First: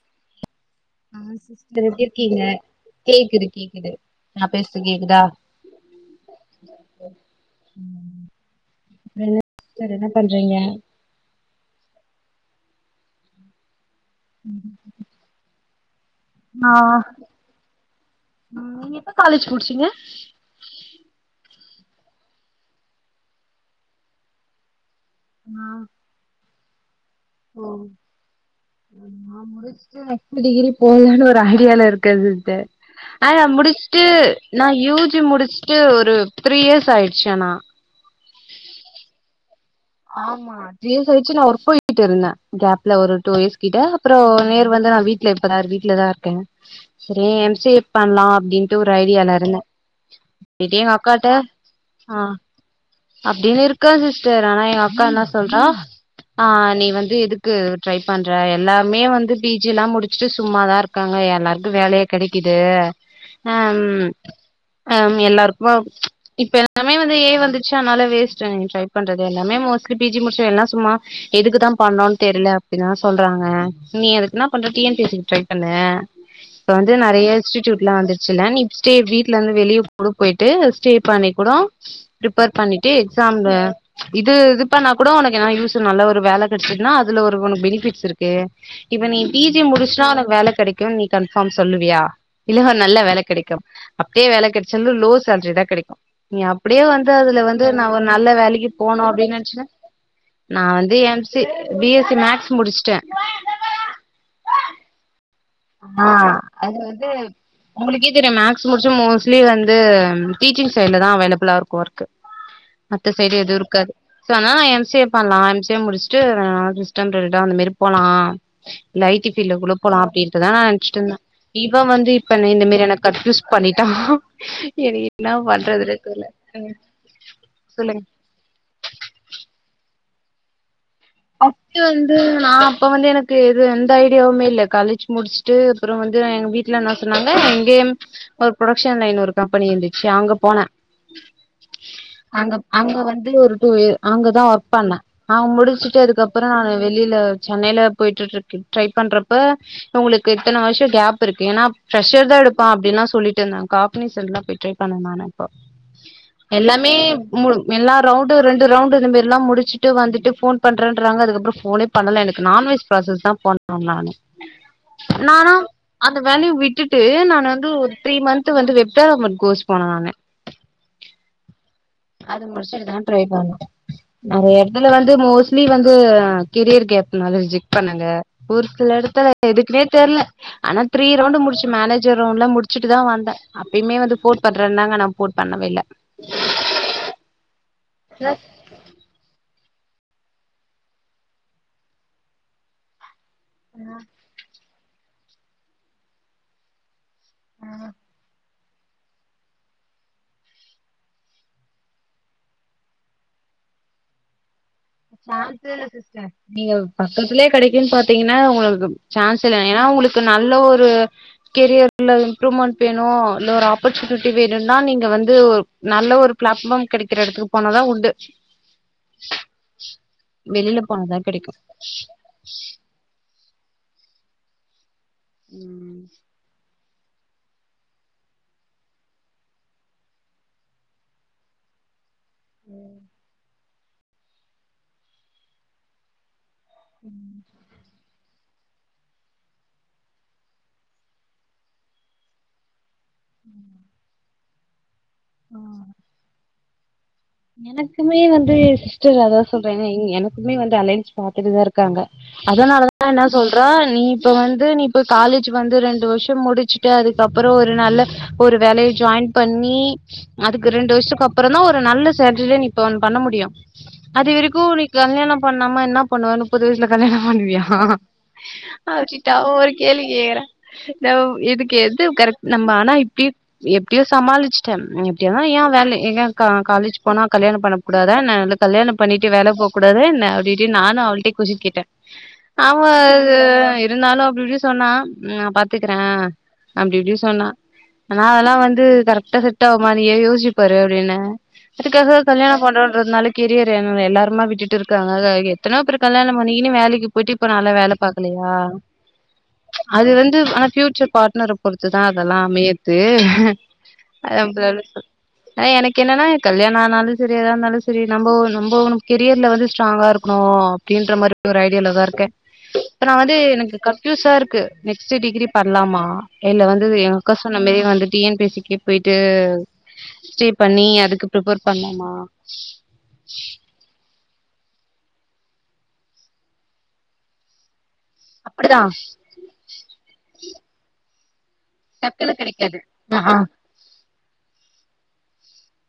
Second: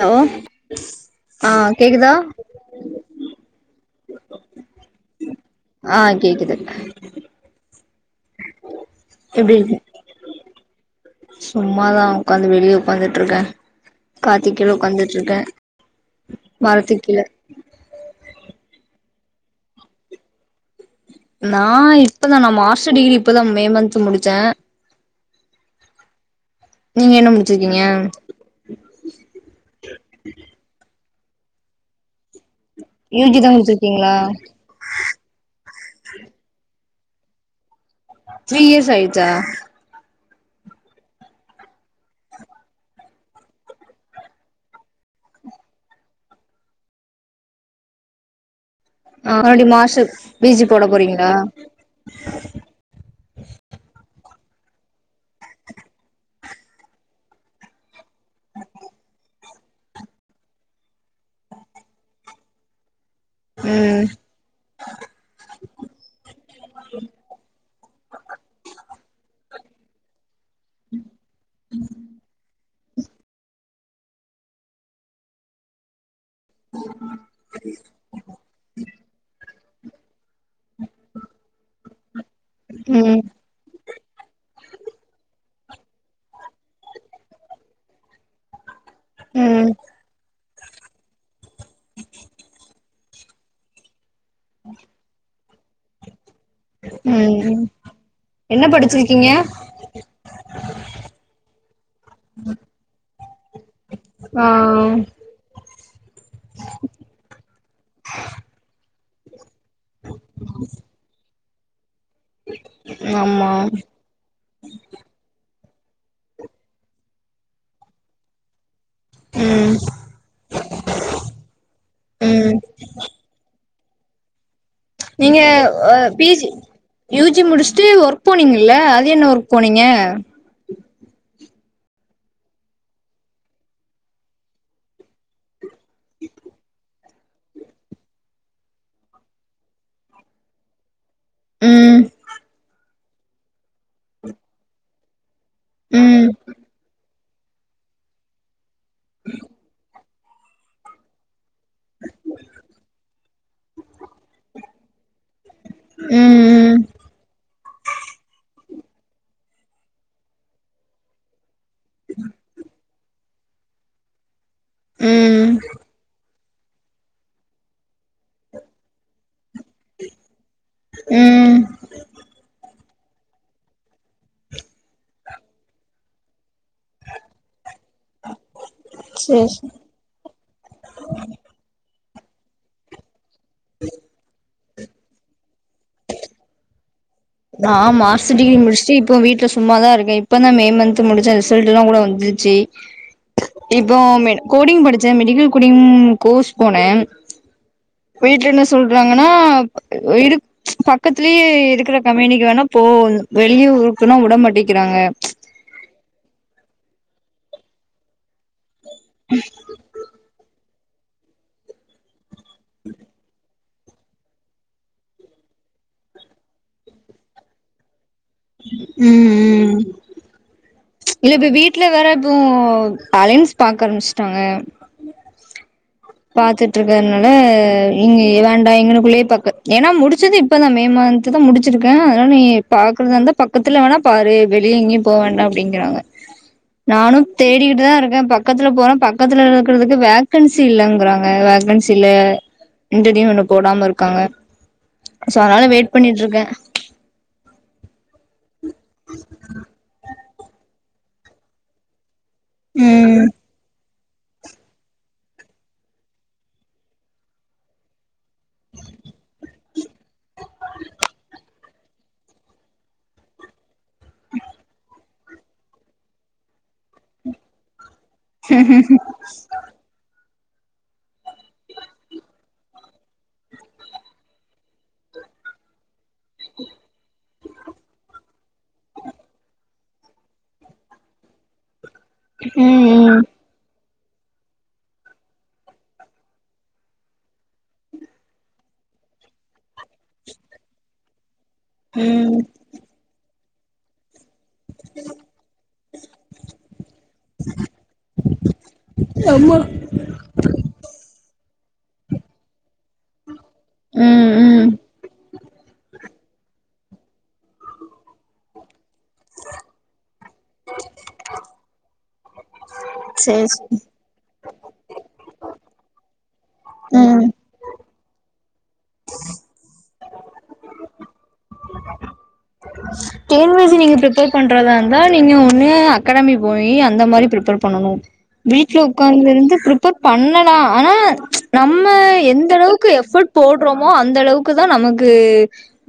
Hello ஆஹ் ஆ sister எப்டி கேக்குதா இருக்கீங்க கேக்குது கேக்குது நான் பேசுற கேக்குதா ஆ கேக்குது என்ன சார் என்ன பண்றீங்க சும்மாதான் உட்காந்து வெளியே உட்காந்துட்டு இருக்கேன் காத்தி கீழ உக்காந்துட்டுருக்கேன் [inaudible] ஆ உம் நி போ காலேஜ் குடிச்சிங்க நான் இப்பதான் நான் மாஸ்டர் டிகிரி இப்பதான் மே மந்த் முடிச்சே ஆ நீங்க என்ன ஓ முடிச்சிருக்கீங்க முடிஸ்டு நெஸ்ட் டிகிரி போலா ஒரு ஐடியால இருக்கது து யூ ஆ ஜி தா முடிஸ்ட்டு முடிச்சிருக்கீங்களா நான் யூஜி முடிச் டு ஒரு த்ரீ இயர்ஸ் ஆயிடுச்சு ஆனா த்ரீ இயர்ஸ் ஆய்ச்சா ஆமா த்ரீ இயர்ஸ் ஆய்டுச்சி நான் ஒர்க் போய்ட்டு இருந்தேன் கேப்ல ஒரு டூ இயர்ஸ் கிட்ட அப்றோ நேர் வந்து நான் வீட்ல இப்பதான் வீட்ல தான் இருக்கேன் செரி எம்சிஎ பண்ணலான் அப்டின் ஒரு ஐடியால ஆ இருந்தேன் மறுபடியு மாஸ்டர் பி ஜி இதே போட எங்க அக்கட போறீங்களா ஆ அப்டின்னு இருக்க ஆனா எங்க அக்கா என்ன சொல்ற ஆ நீ வந்து எதுக்கு ட்ரை பண்ற எல்லாமே வந்து பிஜி எல்லா முடிச்சுட்டு சும்மாதான் இருக்காங்க எல்லாருக்கு வேலய கிடைக்குது ம் ம் உம் எல்லாருக்கோம் இப்ப எல்லாமே வந்து ஏ ஐ வந்துச்சு அனால வேஸ்டுங்க ட்ரை பண்ண எல்லாமே மோஸ்லி பிஜி முடிச் சு எல்லா சும்மா எதுக்குதான் பண்ணோன்னு தெரில அப்டின்தான் சொல்றாங்க நீ அதுக்குனா பண்ற டிஎன்பிசிக்கு ட்ரை பண்ணு இப்ப வந்து நறிய இன்ஸ்டூட்லா வந்துருச்சில நீ ஸ்டே வீட்லந்து வெளியே வுடு போயிட்டு ஸ்டே பண்ணி கூட ப்ரிப்பேர் பண்ணிட்டு கூட ம் எக்ஸாமு அ இது இது பண்ணா கூடோ உனக்கு ஏன்னா யூஸ் நல்ல ஒரு வேல கிடைச்சிதுன்னா அதுல ஒரு உனக்கு பெனிஃபிட்ஸ் இருக்கு இப்ப நீ பிஜிய ம் முடிஸ்ட உனக் வேலக் கிடைக்கோ நீ கன்ஃபார்ம் சொல்லுவியா இல்ல நல்ல வேல கிடைக்கோம் அப்டியே வேல கிடச்சலு லோ சேல்ரி தான் கிடக்கோ நீ அப்டியே வந்து ம் அதுல ம் வந்து நான் ஒரு நல்ல என்ன வேலக்கு போனோ படிச்சிருக்கீங்க அப்டின்னு நினச்ச நான் வந்து எம்சி பிஎஸ்சி மேக்ஸ் முடிச்சுட்டேன் ஆ ஆ அது வந்து உங்களுக்கே தெரியோ மேக்ஸ் முடிச்சி மோஸ்ட்லி வந்து டீச்சிங் சைட்ல தான் வேலபுளா இருக் வோர்க்கு மத்த சைடு ஆமா எதுவு இருக்காது சொ அதனால எம்சி பண்ணலாம் டேம் முடிஸ்ட்டு [unintelligible] அந்த மெரி போலா இல்ல ஐ டி பில்லா ம் குள்ள போலாம் அப்டின் இப்ப தான் நா நினச்சிட்டு இர்ந்த இவன் வந்து இப்ப என்ன ம் இந்த மேரி என்ன கன்பியூஸ் பண் பண்ணிட்டான் நீங்க ஆஹ் பிஜி யூஜி முடிச்சுட்டு சொல்லுங்க ஒர்க் போனீங்கல்ல அது என்ன ஒர்க் போனீங்க அப்ப வந்து நான் அப்ப வந்து எனக்கு எது எந்த ஐடியாவுமே இல்ல காலேஜ் முடிச்சுட்டு அப்புறம் வந்து எங்க வீட்டுல நான் சொன்னாங்க எங்கேயும் ஒரு ப்ரொடக்ஷன் லைன் ஒரு கம்பெனி இருந்துச்சு அங்க போனே ம் அங்க அங்க வந் து து அங்கதான் ஒர்க் பண்ணேன் ஆஹ் முடிச்சு ட்டு இதுக்கு ம் அப்புறம் வெளியில சென்னைல போயிகிட்டு இருக்கேன் ட்ரை பண்றப்ப உங்களுக் இத்தன வருஷம் கேப் இருக் கு ஏன்னா பிரஷர் தான் எடுப்பான் அப்படிலாம் சொல்லிட்டு இருந்தாங்க காக்கனேஜ் போய் ட்ரை பண்ணப்ப ம் எல்லாமே எல்லா ரவுண்டு ரெண்டு ரவுண்டு இதுமாரி எல்லாம் முடிச்சுட்டு வந்துட்டு போன் பண்றேன்றாங்க அதுக்கு அப்புறம் போனே பண்ணல எனக்கு நான்வெஜ் ப்ராசஸ் தான் போன் பண்ணேன் நானு ம் நானும் அது வேலைய விட்டுட்டு நான் வந்து ஒரு த்ரீ மந்த் வந்து வெப் டெவலப்மென்ட் கோர்ஸ் போனேன் நானு ம் அது முடிச்சட்டுதான் ட்ரை பண்ணும் நறைய இடத்துல வந்து மோஷ் இட்லி வந்து கெரியர் கேப் நால்லா ரிஜெக்ட் பண்ணாங்க ஒரு சில இடத்துல சேரி சேரி எதுக்குனே தெரியல ஆனா த்ரீ ரவுண்டு முடிச்சு மேனேஜ் எல்லாம் முடிச்சுட்டுதான் வந்தேன் அப்பயுமே வந்து போன் பண்றேன்னாங்க ஆனா போன் பண்ணவே இல்ல நான் மாஸ்டர் டிகிரி முடிச்சுட்டு இப்போ வீட்டுல சும்மாதான் இரு இப்பதான் மே மந்த் முடிச்சேன் ரிசல்ட் எல்லாம் கூட வந்துருச்சு இப்போ கோடிங் படி மெடிக்கல் கோடிங்கோர்ஸ் போனேன் வீட்டுல என்ன சொல்றாங்கன்னா இது பக்கத்திலயே இருக்கிற கம்பேனிக்கு வேணா போ வெளி ஊருக்குனா விட மாட்டேங் சான்சே இல்ல சிஸ்டர் நீங்க பக்கதுலயே கிடைக்குனு பாதீங்கனா உங்களுக்கு சான்ஸ் இல்ல ஏனா அவங்களுக் நல்ல ஒரு [unintelligible] கரியர்ல இம்ரூமெண்ட் [unintelligible] இல்ல ஒரு அப் ஆஃபர்சுனிட்டி வேணுனா நீங்க வந்து ஒரு நல்ல ஒரு பிளாட்ஃபாம் கெடைக்கிற இடத்துக்கு போனாதான் உண்டு உம் உம் வெளிலப் ச் இல்ல இப்ப வீட்ல வேற இப்போ அலைன்ஸ் பாக்கரபிச் விட்டாங்க உம் பாத்துட்டு இருக்கனால இங்க வேண்டா இங்கனுகுளயே பக்க ஏனா முடிச்சது இப்பதா மே மந்த் தா முடிச்சிருகே [unintelligible] நீ பாகிரதந்த பக்க பக்துல வேணா பாரு வெளிய எங்கியு போ வேணா அப்டிறாங்க நானு தேடிகிடு தா இருக பக் பக்கத்துல போனா பக்கத்துல இருக்குறதுகு வேகன்சி இல்லங் [unintelligible] வேகன்சில இந்ததையு ஒண்ணு போடாம இருகாங்க சோ அனால வெயிட் பண்ணிட்டு இருக்கே எனக்குமே வந்து சிஸ்டர் அதா சொல்றனே எனக்க எனகுமே வந்து அலைன்ஸ் பாத்துடு தா இருகாங்க அதனாலதா நா ம் சொல்ற நீ இப்ப வந்து நீ இப்ப காலேஜ் வந்து ரெண்டு வருஷ முடிச்சுட்டு அதுகப்றம் ஒரு நல்ல ஒரு வேலைய ஜாயின் பண்ணி அதுக்கு ரெண்டு வருஷதுகு அப்பறம தா ஒரு நல்ல செர்லே இப்ப ஒன்னு பண்ண முடியு அதுவரைக்கு நீ கல்யாண பண்ணாம என்ன பண்ணுவ முப்பது வயசுல கல்யாண பண்ணுவியா அவகிட்டா ஒரு கேள்வி கேக்றேன் இதுக்கு எது கரக்ட் நம்ம ஆனா இப் எப்டியோ சமாளிச்டேன் எப்டியனா ஏ வேல எங்க கா காலேஜ் நா கல்யாண பண்ண கூடாதா என கல்யாண பண்ணிட்டு வேல போக்கூடாதன அப்டி இப்டினு நானு அவள்ட்ட கொஸ்டின் கேடன் ஆமா ம் ம் இது இருந்தாலு அப்டி இப்டி சொன்னா நா பாதுக்றன் அப்டி இப்டி சொனா ஆனா அதெலா வந்து கரெக்டா செட் ஆவுமா நீயே யோசிச்பாரு அபடின அதுக்காக ம் கல்யாணம் கொண்டாடுறதுனாலக்கு கெரியர் என எல்லாரும் அம்ம விட்டுட்டு இருக்காங்க எத்தன பேரு கல்யாணம்ணனு வேலைக்கு போயிட்டு இப்ப நல்லா வேல பாக்கலயா அது வந்து ஆனா ஃப்யூச்சர் பாட்னர் பொறு பொருத்துதா அதெல்லா அமையது. ம் அஹே ஆஹ ம் [unintelligible] எ எனக்கு. கென்னன்னா. கல்யாண ஆனாலு சேரி எதா இருந்தாலு சேரி நம்போ நம்போ உனக்கு கெரியர்ல வந்து ஸ்ட்ராங்கா இருக். னு அப்படின்ற மாரி ஒரு ஐ. இதுல்லதா இருக்க. இப்ப நா வந்து சேரி எனக்கு சேரி கன்ஃயூஸா இருக்கு. நெக்ஸ்ட் டிகிரி பன்லாமா இல்ல வந்து எங்க ம் அக்கா சொன்ன மாரி வந்து டிஎன்பிகே போயிட்டு ஸ்டே பண்ணி அதுக்குப். பிரிப்பேர் பண்லாமா. டிஎன்பிசி நீங்க பிரிப்பேர். பண்றதா இருந்தா நீங்க ஒன்னு அக்காடமி போயி அந்த மாரி பிரிப்பேர் பண்ணணு. வீட்ல அப்படிதா உக்கார்ந்து இருந்து பிரிப். பண்ணலா ஆனா ம்ச். நம்ம டக்குனு எந்த கெடைக்காது அளவுக்கு எஃபர்ட் ஆ போடுறோமோ அந்த அளவுக்குதா நமக்கு. து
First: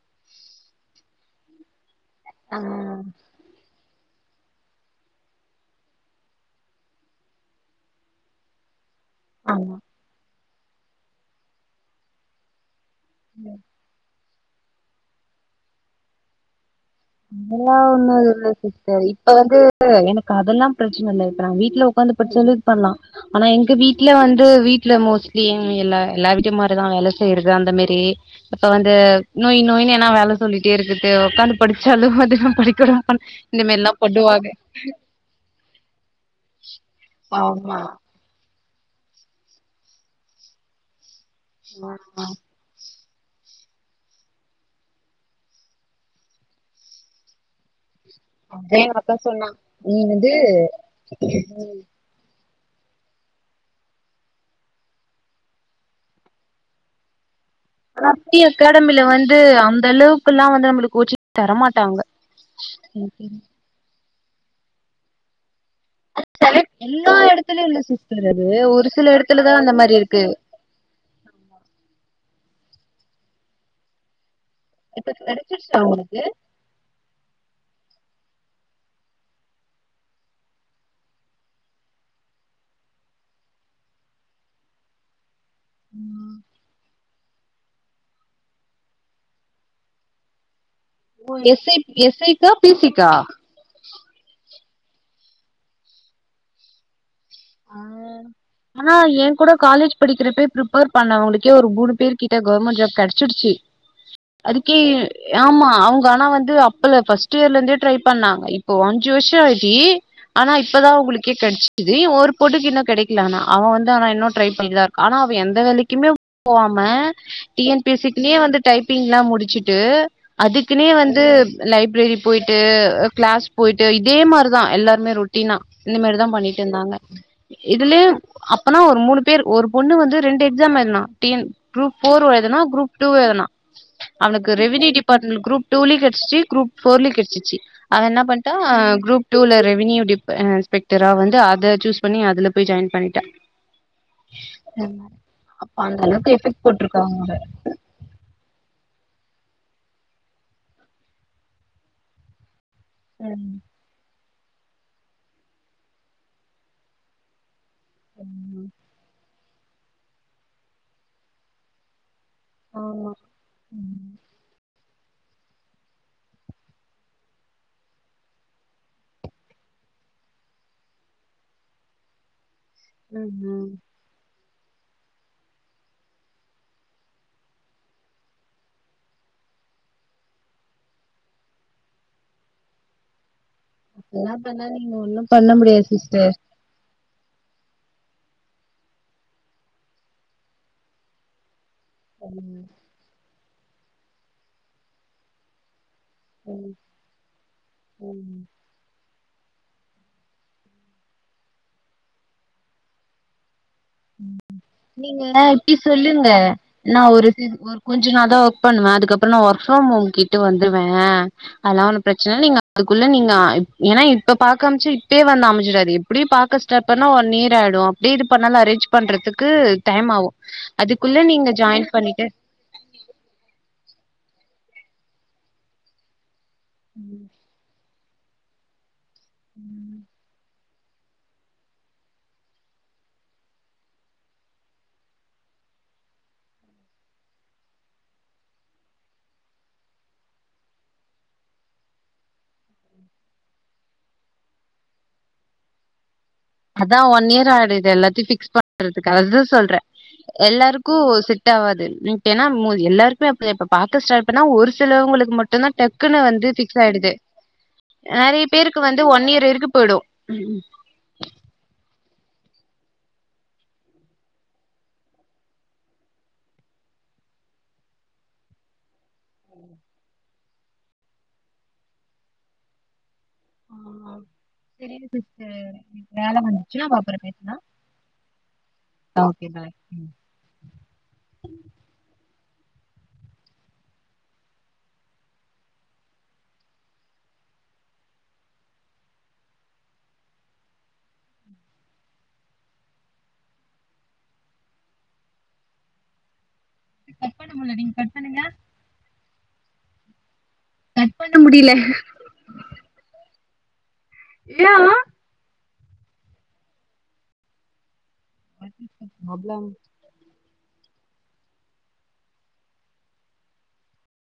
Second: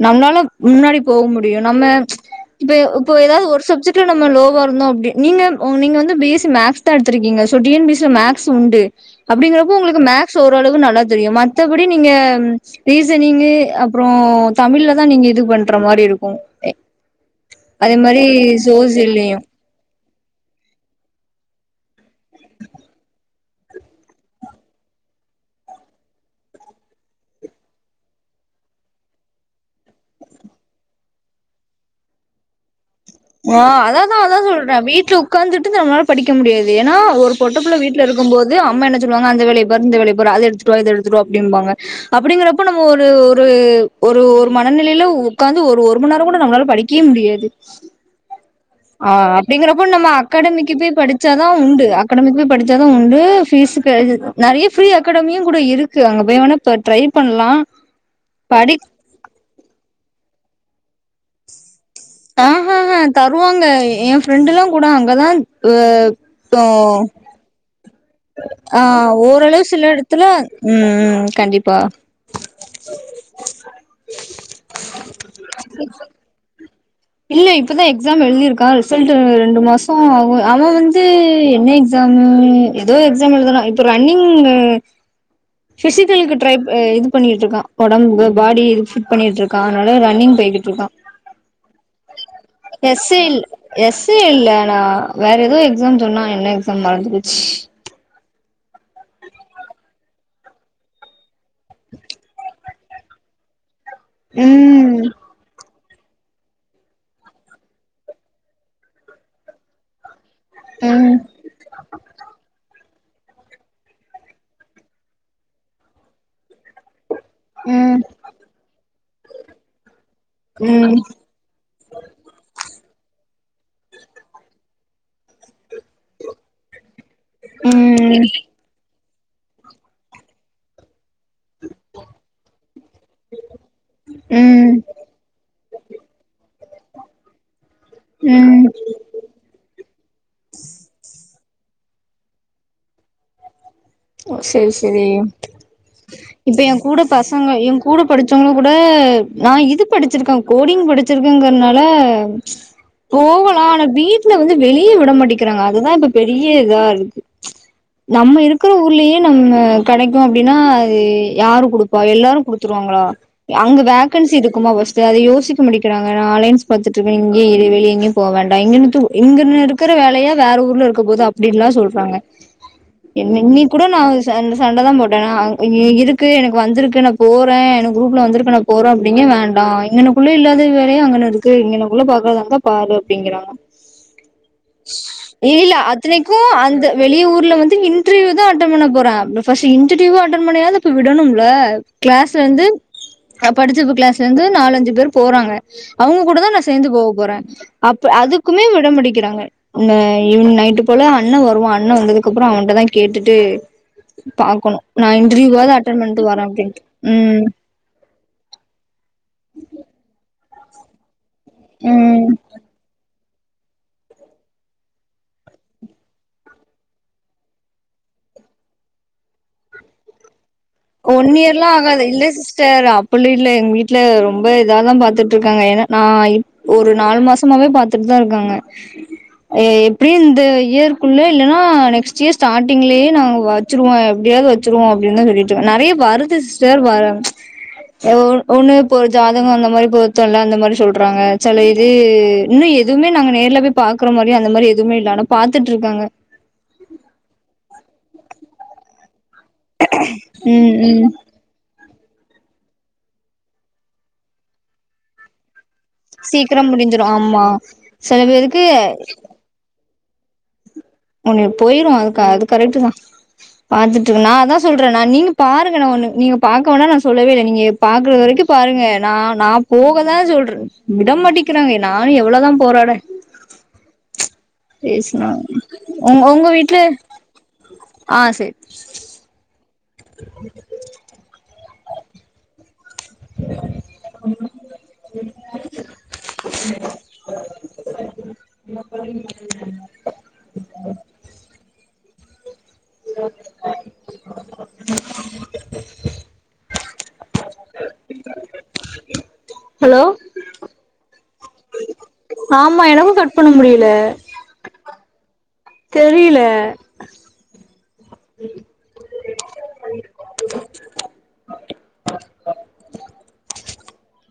நம்மளால முன்னாடி போக முடியும் நம்ம. ம்ச் ஆ இப்ப இப்ப ஏதாவது ஒரு சப்ஜெட். விட்டு நம்ம லோவா இருந்தோ அப்படி நீங்க நீங்க வந்து பிஎஸ்சி மேக்ஸ்தா எடுத்திருக்கீங்க டிஎன்பிஸ் மேக்ஸ் உண்டு. அப்படிங்கறப்போ ஆமா உங்களுக்கு மேக். ஸ்சு ஓரளவு நல்லா தெரியும் மத்தபடி நீங்க. ரீசனிங்கு அப்புறோ. தமிழ்லதா நீங்க இது பண்ற மாரி இருக்கும்மே. அதெல்லா ஒண்ணு இல்ல சிஸ்டர் இப்ப சோசியல்லையும் வந்து எனக். அதெல்லா பிரச்சன இல்ல இப்போ நாங்க வீட்லோ. உக்காந்து படுச்சாலு இது பண்லா. ஆனா எங்க வீட்ல வந்து வீட்டுல மோஸ்ட்லி எல்ல எல்லா வீட்டு மாரிதா வேல செய்யறது அந்த மாரி இப்ப வந்து நொய் நொய்னு ஏனா வேல சொல்லிட்டே இருக்குறது உக்காந்து. படிச்சாலு அதிகம் படிக்கணு. ஆஹ அததா அததா சொல்ற வீட்டுல உட்காந்துட்டு நம்ம நாள படிக்க முடியாது ஏன்னா ஒரு பொட்ட புள்ள ஆமா வீட்ல இருக்கும்போது. அம்மா என்ன சொல்லுவாங்க அந்த வேலய பாரு இந்த வேலய பாரு அது எடுத்துட்டு வா இது எடுத். துட்டுவா அப்படிபாங்க ஆ அப்படிங்கறப்போ நம்ம ஒரு. ஒரு ஒரு ஒரு மனநிலையில உக்காந்து ஒரு ஒரு மணி நேரம் கூட நம்மளால படிக்கவே முடியாது. அதா எங்க அக்கா ஆஹ சொன்னா அப்படிங்கறப்போ நீ நம்ம வந்து அக்காடமிக்கு போய் படிச்சாதா உண்டு அக்காடமிக்கு போய் படிச். [unintelligible] உண்டு பீஸ்க்கு நெறைய ஃப்ரீ அக்காடமியும் கூட இருக்கு அங்க போய் வேணா இப்ப ட்ரை பண்லா. த்தி அக்காடமில வந்து அந்த அளவுக்குல்லா வந்து நம்மளுக். கோச்சிங் தர மாட்டாங்க. ஆஹ் ஆஹ் ஹ தருவாங்க என் ஃப்ரெண்டுலாம் கூட அங்க தான் ஹ இப்போ எல்லா எடத்துலயு இல்ல சிஸ்டர் அது ஒரு சில ஆஹ் எடத்துலதா ஓரளவு அந்த சில மாரி இருக்கு இடத்துல உம் ம் கண்டிப்பா இப்ப கிடைச்சிருச்சா உங்களுக்கு இல்ல இப்பதான் எக்ஸாம் எழுதிருக்கான் ரிசல்ட் ரெண்டு மாசம் ஆகும் அவன் வந்து என்ன எக்ஸாம் ஏதோ எக்ஸாம் எழுதனா இப்ப ரன்னிங் பிசிகலுக்கு ட்ரை ப பண்ணிட்டு இருக்கான் ஒடம்பு பாடி இது ஃபிட் பண்ணிட்டு இருக்கான் அதனால ரன்னிங் போயிட்ருக்கான் இப்போ எஃப்தி எஸ்ஐக்கா பிசிக்கா எஸ்ஐ இல்லஆனா வேற ஏதோ எக்ஸாம் சொன்னா என்ன எக்ஸாம் மறந்து போச்சு ஆஹ் ஆனா என் கூட காலேஜ் படிக்கிறப்பே ப்ரிப்பேர் பண்ணவங்களுக்கே ஒரு மூணு பேரு கிட்ட கவர்மெண்ட் ஜாப் கிடைச்சிடுச்சு அதுக்கே ம் ஆமா அவுங் ஆனா வந்து அப்பல ஃபர்ஸ்ட் இயர்ல இருந்தே ட்ரை பண்ணா இப்ப அஞ்சு வருஷம் ஆயி ஆனா இப்பதான் ம் உங்களுக்கே கிடைச்சிது ஒரு இன்னும் கிடைக்கல ஆனா அவன் வந்து ஆனா இன்னும் ட்ரை பண்ணிதான் இருக்கான் ஆனா அவன் எந்த வேலைக்குமே போவாம டி என்பி ம் ஸிக்குலேயே வந்து டைப் ப்பிங்ல்லாம் முடிச்சுட்டு அதுக்குனே ம் வந்து லைப்ரரி போயிட்டு கிளாஸ் போயிட்டு இதே மாதிரிதான் எல்லாருமே ரொட்டீனா இந்த மாதிரிதான் பண்ணிட்டு இருந்தாங்க இதுலயே ம் அப்பனா ஒரு மூணு பேர் ஒரு பொண்ணு வந்து ரெண்டு எக்ஸாம் எழுதுனா குரூப் ஃபோர் எழுதுனா குரூப் டூவும் எழுதுன அவனுக்கு ம் ரெவுனுட்டி டிபார்ட்மெண்ட் குரூப் டூலையும் கிடைச்சு குரூப் ஃபோர்லையும் கிடைசிச்சு அத என்ன பண்ணிட்டா ம் குரூப் டூல ரெவ்னியூ டி இன்ஸ்பெக்டரா வந்து அத சூஸ் பண்ணி அதுல போய் ஜாயின் பண்ணிட்டா செரி செரி இப்ப என் கூட பசங்க என் கூட படிச்சவங்கள கூட நான் இது படிச்சிருக்கேன் கோடிங் படிச்சிருக்கேங்கறனால போகலாம் ஆனா பீ வீட்ல வந்து வெளிய விட மாட்டிக்கிறாங்க அதுதான் இப்ப பெரிய இதா இருக்கு நம்ம இருக்கு ஊர்லயே நம்ம கடைக்கும் அப்படின்னா அது யாரு குடுப்பா எல்லாரும் குடுத்துடுவாங்களா அவுங்க வேக்கன்சி இருக்குமா ஃபஸ்ட் அத யோசிக்க முடிக்கிறாங்க நான் ஆலைன்ஸ் பாத்துட்டு இருக்க இங்கயே வெளிய எங்கயும் போ வேண்டாம் இங்க இங்கன்னு இருக்கிற வேலையா வேற ஊர்ல இருக்க போதும் அப்படின்ல்லாம் சொல்றாங்க ந்னி கூட நாஸ் சண்ட சண்ட தான் போட்ட நா இருக்கு எனக்கு வந்திருக்கு நான் போறேன் எனக்கு குரூப்ல வந்திருக்கனும் போறோம் அப்டின்ங்க வேண்டாம் இங்கனுக்குள்ளே இல்லாத வேலையோ அங்கன்னு இருக்கு இங்கனுக்குள்ள பாக்குறதா இருந்தாபாரு அப்படிங்கிறாங்க எல்லாம் பண்ணாலும் நீங்க ஒண்ணும் பண்ண இல்ல முடியாது சிஸ்டர் அத்தனைக்கும் அந்த வெளிய ஊர்ல வந்து இன் இன்டர்வியூ தான் அட்டன் பண்ண போறன் பஸ்ட் இன்ட்டவியு அட்டன் பண்ணாயாது இப்ப விடணும்ல கிளாஸ்ல இருந்து நா படிச்சப்பு கிளாஸ்ல இருந்து நாலு அஞ்சு பேர் போறாங்க அவுங்க கூட தான் நான் சேர்ந்து போக போறன் அப்ப அதுக்குமே விட மாட் கிறாங்க ஈவினிங் நைட் போல அண்ண வருவான் அண்ண வந்ததுக்கு அப்பறம் அவன் கிட்ட தான் கேட்டுட்டு பாக்கணு நா நீங்க இன்டர்வியூவாது இப்டி அட்டன் சொல்லுங்க பண்ட்டு வரே அப்டின்ட்டு நான் ஒரு ம் ஒரு கொஞ்ச நாள் தான் ஒர்க் பண்ணுவேன் அதுக்கப்பறம் நா ஒர்க் ஃப்ரம் ஹோம் கே டு வந்துருவேன் அதெல்லாம் ஒன்னும் ம் பிரச்சன நீங்க அதுக்குள்ள நீங்க ஏன்னா இப்ப பாக்க அமிச்சு இப்பே வந்து அமன்ஜிடாது இப்படியும் பாக்க ஸ்டார்ட் பண்ணோம் ஒன் இயர் ஆயிடும் அப்டியே இது பண்ணாலும் அரேன்ச் பண்றதுக்கு டைம் ஆவும் ஒன் இயர்லாம் ஆகாது இல்ல சிஸ்டர் அப்டில்ல இல்ல எங்க வீட்டுல ரொம்ப ரொம்ப இத தான் பாத்துட்டு இருக்காங்க ஏன்னா நா இப் ஒரு நாலு மாசமாவே பாத்து திட் தான் இருக்காங்க ஏ எப்டி இந்த இயற்க்குள்ள இல்லைன்னா நெக்ஸ்ட் இயர் சாட்டிங்லே நாங்கள் வச்சுடுவோ எப்டியாவது வச்சுடுவோம் அப்பின்னு சொல்லிட்டு நிறைய வருது சிஸ்டர் வறங்க ஒண்ணு இப்போ ஒரு ஜாதகம் அந்த மாரி பொருத்தம் இல்ல அந்த மாரி சொல்றாங்க சில இது இன்னும் எதுவுமே நாங்க நேர்ல போய பாக்குற மாரியி அந்த மாரி எதுவுமே இல்ல ஆனா பாத்துட்டு இருக்காங்க அதான் ஒன் இயர் ஆயிடு எல்லாத்தி பிஃக்ஸ் பண்றதுக்கா அது சொல்ற ம் எல்லாருக்கும் ம் செட் ஆவாது நையிட்டேன்னா மூவ் எல்லாருக்கும பா பாக்க ஸ்டைல் ஒரு சிலவங்களுக்கு மட்டும்தான் டக்குன்னு வந்து சீக்கிரம் பிக்ஸ் முடிஞ்சிரு ஆயிடுது ஆமா நறைய பேருக்கு வந்து ஒன் இயர் வரைக்கும்போய்டும் உம் உம் உன்னு போயிடும் அதுக்க அது கரெக்டு தான் பாத்துட்டு இருக்கு நா அததான் சொல்றேன் நா நீங்க பாருங்க நா ஒண்ணு நீங்க பாக்க வேடா நான் சொல்லவே இல்ல நீங்க பாக்குறது வரைக்கும் பாருங்க நா நா போகதான் சொல்றேன் விடமாட்டிக்கிறாங்க நானும் எவ்வளவுதான் போராடே உங் வேல உங்க வீட்ல வந்துச்சுணா அப்பறம் பேசலாம் okay bye inaudible unintelligible inaudible cut பண்ண முடியல நீங்க கட் பண்ணுங்க ஹலோ கட் பண்ண முடியல ஆமா எனக்கும் கட் பண்ண முடியல தெரியல நெட்ஒர்க் சம் ப்ராப்ளம்